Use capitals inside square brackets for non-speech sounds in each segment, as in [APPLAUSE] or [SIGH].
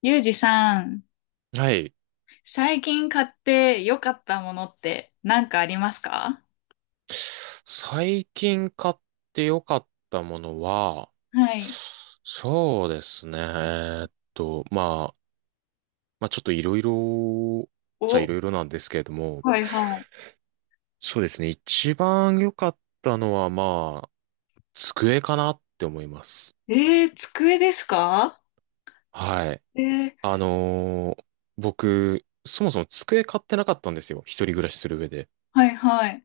ゆうじさん、はい。最近買って良かったものって何かありますか？最近買って良かったものは、はい。そうですね。まあ、まあちょっといろいろ、じゃいお、ろいろなんですけれども、はいはそうですね。一番良かったのは、まあ、机かなって思います。い。机ですか？はい。えー、あのー僕、そもそも机買ってなかったんですよ。一人暮らしする上で。はいはい。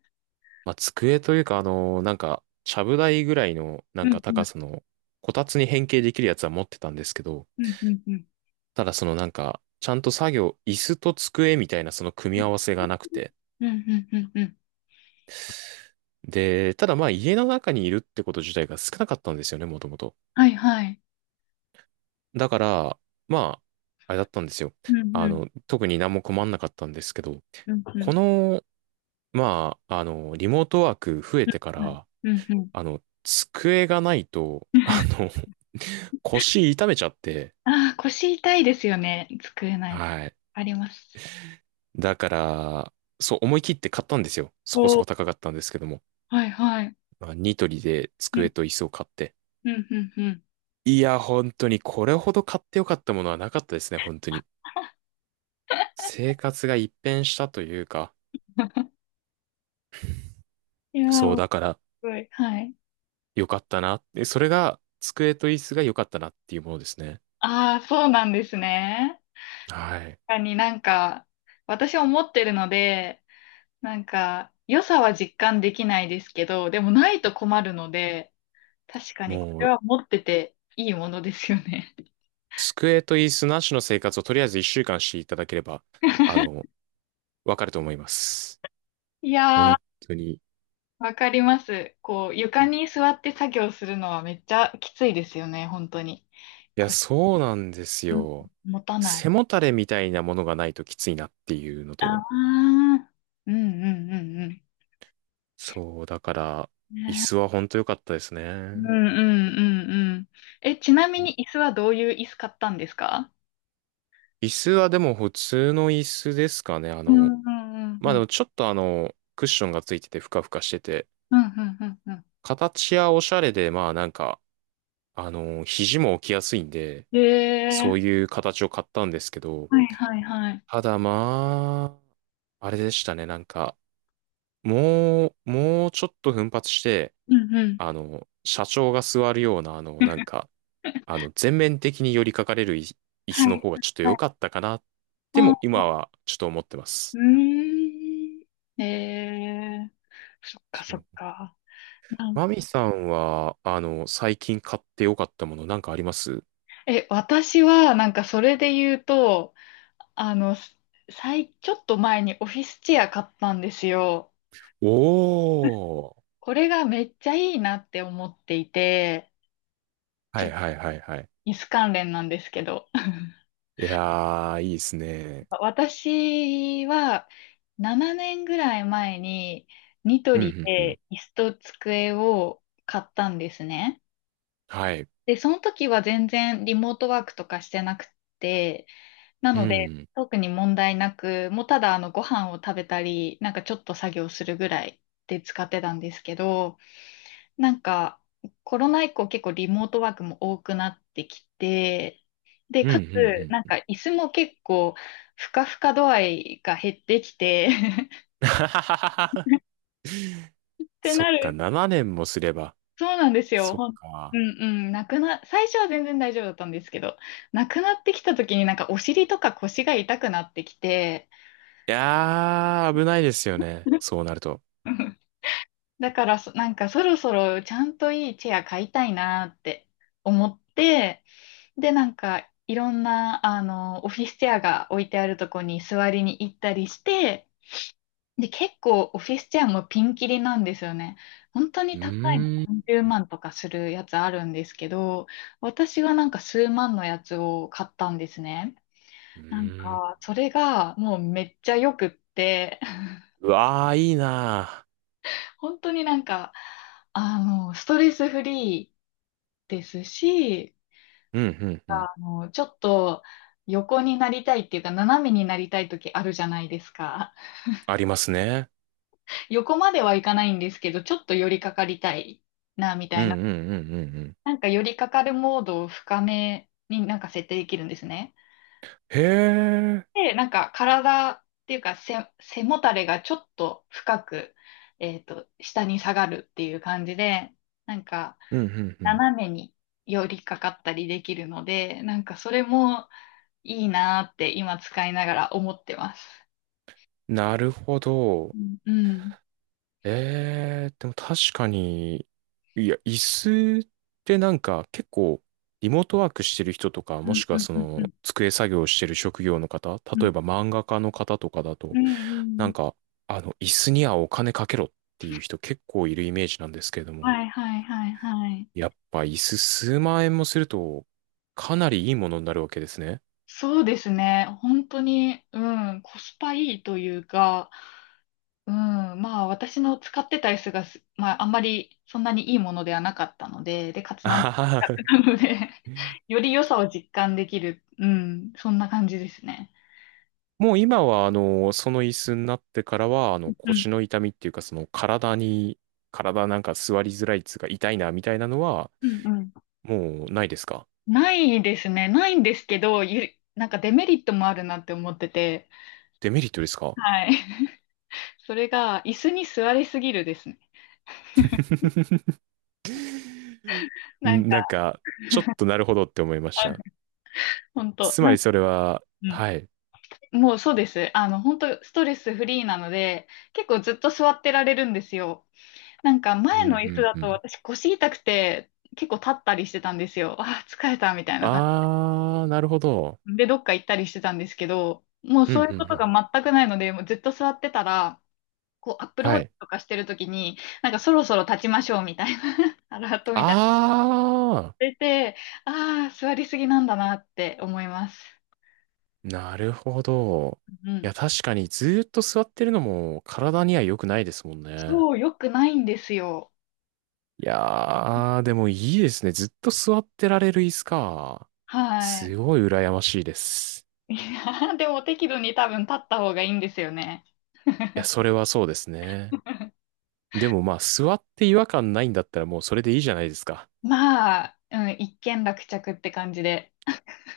まあ、机というか、なんか、ちゃぶ台ぐらいの、なうんんかう高ん、さの、こたつに変形できるやつは持ってたんですけど、うん、うん、うん、ただそのなんか、ちゃんと作業、椅子と机みたいなその組み合わせがなくて。うん、うん、うん。で、ただまあ家の中にいるってこと自体が少なかったんですよね、もともと。はいはい。だから、まあ、あれだったんですよ。うん、うん、特に何も困んなかったんですけど、うん、うこん、の、まあ、リモートワーク増えてかうん、ら、うん。うん、机がないと、[LAUGHS] [LAUGHS] 腰痛めちゃって、ああー、腰痛いですよね。机ない。はい。あります。だから、そう思い切って買ったんですよ。そこそお、こ高かったんですけども。はいはい。まあニトリでう机ん、と椅子を買って。うん、うん、うん。いや、本当にこれほど買ってよかったものはなかったですね、本当に。[LAUGHS] 生活が一変したというか、いやそうー、すだからごい。はい。よかったな。でそれが机と椅子が良かったなっていうものですね。ああ、そうなんですね。はい。なんか、私思ってるので、なんか、良さは実感できないですけど、でもないと困るので、確かにこもれう、は持ってていいものですよね。机と椅子なしの生活をとりあえず一週間していただければ、あの、[LAUGHS] わかると思います。いや本ー、当に。いわかります。こう、床に座って作業するのはめっちゃきついですよね、本当に。や、腰そうなんですよ。持たない。背もたれみたいなものがないときついなっていうのああ、と。うんうんうんうん。そう、だから、椅子は本当良かったですうんね。うんうんうん。え、ちなみに椅子はどういう椅子買ったんですか？椅子はでも普通の椅子ですかね。うんうんうんまうあでん。もちょっとクッションがついててふかふかしてて、うんうんうんうん。形やおしゃれで、まあなんか、肘も置きやすいんで、えそーういう形を買ったんですけど、はいはいはい。ただまあ、あれでしたね。なんか、もうちょっと奮発して、うんうん。社長が座るような、なんか、[LAUGHS] 全面的に寄りかかれるい椅はい子の方がはちょっといは良い。かったかな、であもあ、今はちょっと思ってまうす。ーん。えーそっかそそっう。か。なんマかミさんは、最近買って良かったものなんかありますえ、私はなんかそれで言うと、あの、ちょっと前にオフィスチェア買ったんですよ。おー。これがめっちゃいいなって思っていて、ちはょっいとはいはいはい。椅子関連なんですけど。いやー、いいですね。私は7年ぐらい前にニトうリんうんうん。で椅子と机を買ったんですね。はい。で、その時は全然リモートワークとかしてなくて、なうのでん。特に問題なく、もうただご飯を食べたり、なんかちょっと作業するぐらいで使ってたんですけど、なんか、コロナ以降結構リモートワークも多くなってきて、で、うんうかつ、んなんうん。か椅子も結構、ふかふか度合いが減ってきて [LAUGHS] [LAUGHS] ってそなっか、る。7年もすれば。そうなんですよ。そっうか。んうん。なくな、最初は全然大丈夫だったんですけど、なくなってきた時になんかお尻とか腰が痛くなってきて、いやー、危ないですよね。そうなると。[LAUGHS] だからなんかそろそろちゃんといいチェア買いたいなって思って、で、なんか、いろんな、オフィスチェアが置いてあるとこに座りに行ったりして、で、結構オフィスチェアもピンキリなんですよね。本当うに高いのー何ん。十万とかするやつあるんですけど、私はなんか数万のやつを買ったんですね。うなんーん。か、それがもうめっちゃ良くって、[LAUGHS] うわー、いいな本当になんか、ストレスフリーですし、ー。うん、うん、うん。ちょっと横になりたいっていうか、斜めになりたい時あるじゃないですか？ありますね。[LAUGHS] 横まではいかないんですけど、ちょっと寄りかかりたいな、みたうん、いな。うん、うん、うん。うんなんか寄りかかるモードを深めになんか設定できるんですね。へー。で、なんか体っていうか背もたれがちょっと深く、下に下がるっていう感じで、なんかうん、うん、うん。斜めに寄りかかったりできるので、なんかそれもいいなーって今使いながら思ってます。なるほど。うん、うん、でも確かに、いや、椅子ってなんか結構、リモートワークしてる人とか、うもしん、くはうん、そうん、うの、ん、机作業してる職業の方、う例えん、ば漫画家の方とかだうと、なん、んか、椅子にはお金かけろっていう人結構いるイメージなんですけれども、はいはいはいはい。やっぱ椅子数万円もすると、かなりいいものになるわけですね。そうですね。本当に、うん、コスパいいというか、うん、まあ私の使ってた椅子がす、まああんまりそんなにいいものではなかったので、で、かつあなんははなので [LAUGHS] より良さを実感できる、うん、そんな感じですね。もう今は、その椅子になってからは、うん、腰の痛みっていうか、その体なんか座りづらいっつうか痛いなみたいなのは、うん。うん、もうないですか？ないですね。ないんですけど、なんかデメリットもあるなって思ってて、デメリットですか？ はい。それが、椅子に座りすぎるですね。[LAUGHS] なんなんか、か、ちょっとなるほどって思いました。本当つまなんりか、それは、うん。はい。もうそうです。本当ストレスフリーなので、結構ずっと座ってられるんですよ。なんか、うん、う前の椅子だん、うとん。私腰痛くて、結構立ったりしてたんですよ。ああ、疲れたみたいな感あー、なるほど。じ。で、どっか行ったりしてたんですけど、もううん、うそん、ういううことがん。全くないので、もうずっと座ってたら、こう、アップルウはォッチい。とかしてるときに、なんかそろそろ立ちましょうみたいな、[LAUGHS] アラートみたいなのあ出て、ああ、座りすぎなんだなって思います。ー、なるほど。ういん。や、確かにずーっと座ってるのも体には良くないですもんね。そう、良くないんですよ。いやー、でもいいですね。ずっと座ってられる椅子か。はい。すごい羨ましいです。[LAUGHS] いやでも適度に多分立った方がいいんですよね。いや、それはそうですね。[LAUGHS] でもまあ、座って違和感ないんだったらもうそれでいいじゃないですか。まあ、うん、一件落着って感じで。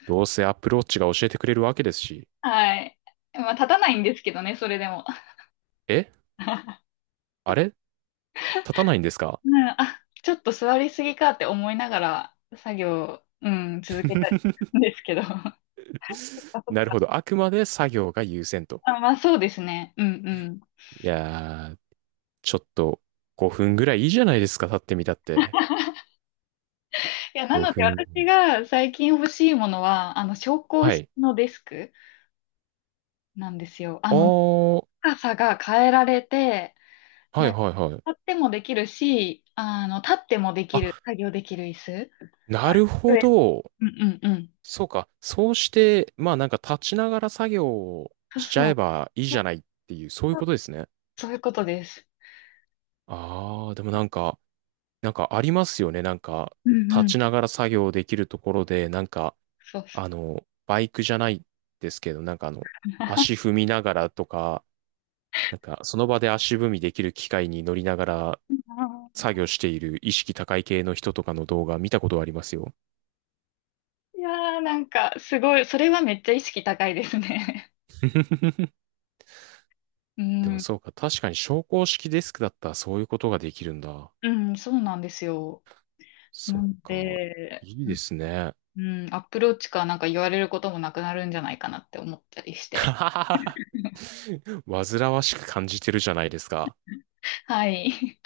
どうせアップローチが教えてくれるわけですし。はい。まあ、立たないんですけどね、それでも。え、 [LAUGHS] あれ立たないんですか？ うん、あ、ちょっと座りすぎかって思いながら作業、うん、続けたり [LAUGHS] するんですけど。[LAUGHS] [LAUGHS] あ、そっなるか、ほど。あくまで作業が優先と。あ、まあ、そうですね。うんうん。いやー、ちょっと5分ぐらいいいじゃないですか。立ってみたって。いや、なので5私分。が最近欲しいものは、昇降は式い。のデスクなんですよ。あー、高さが変えられて、はいなんかはいはい。立ってもできるし、立ってもできあ、る、作業できる椅子。なるほ上ど。うんうんうん。そうか。そうして、まあなんか立ちながら作業をそうしちゃそえう。ばいいじそうゃないっていう、そういそうう、ことですね。そういうことです。あー、でもなんか、なんかありますよね。なんか、うんう立ん。ちながら作業できるところで、なんか、そうそう。バイクじゃないですけど、なんか足 [LAUGHS] 踏みながらとか、なんかその場で足踏みできる機械に乗りながらあ作業している意識高い系の人とかの動画見たことはありますよ。ーいやー、なんか、すごい、それはめっちゃ意識高いですね。[LAUGHS] うでもん、そうか、確かに昇降式デスクだったらそういうことができるんだ。うん、そうなんですよ。そなっんか、で、いいうでん、すね。うん、アプローチかなんか言われることもなくなるんじゃないかなって思ったりして。[LAUGHS] 煩わしく感じてるじゃないですか。はい。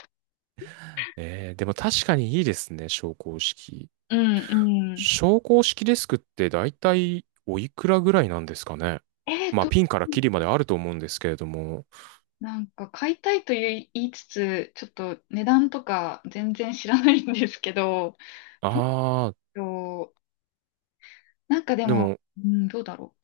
でも確かにいいですね、昇降式。[LAUGHS] うん、うん。昇降式デスクって大体おいくらぐらいなんですかね。えっまあ、と、ピンからキリまであると思うんですけれども。なんか買いたいという言いつつ、ちょっと値段とか全然知らないんですけど、[LAUGHS] どうしああ、よう。なんかででも、も、うん、どうだろ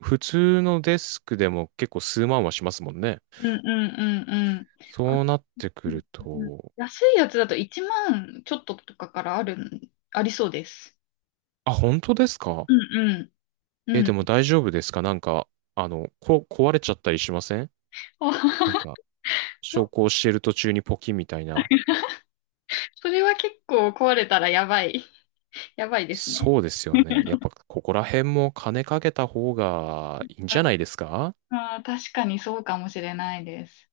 普通のデスクでも結構数万はしますもんね。う。うんうんうんうん。あ、そうなってくうんるうんと、安いやつだと1万ちょっととかからあるん、ありそうです。あ、本当ですか？うんうん。うえ、でん。も大丈夫ですか？なんか、壊れちゃったりしません？なんあ、 か、[LAUGHS] 昇そ降してる途中にポキみたいな。それは結構壊れたらやばい。やばいですね。そうですよね。やっぱここら辺も金かけた方がいいんじゃないですか？ああ、確かにそうかもしれないです。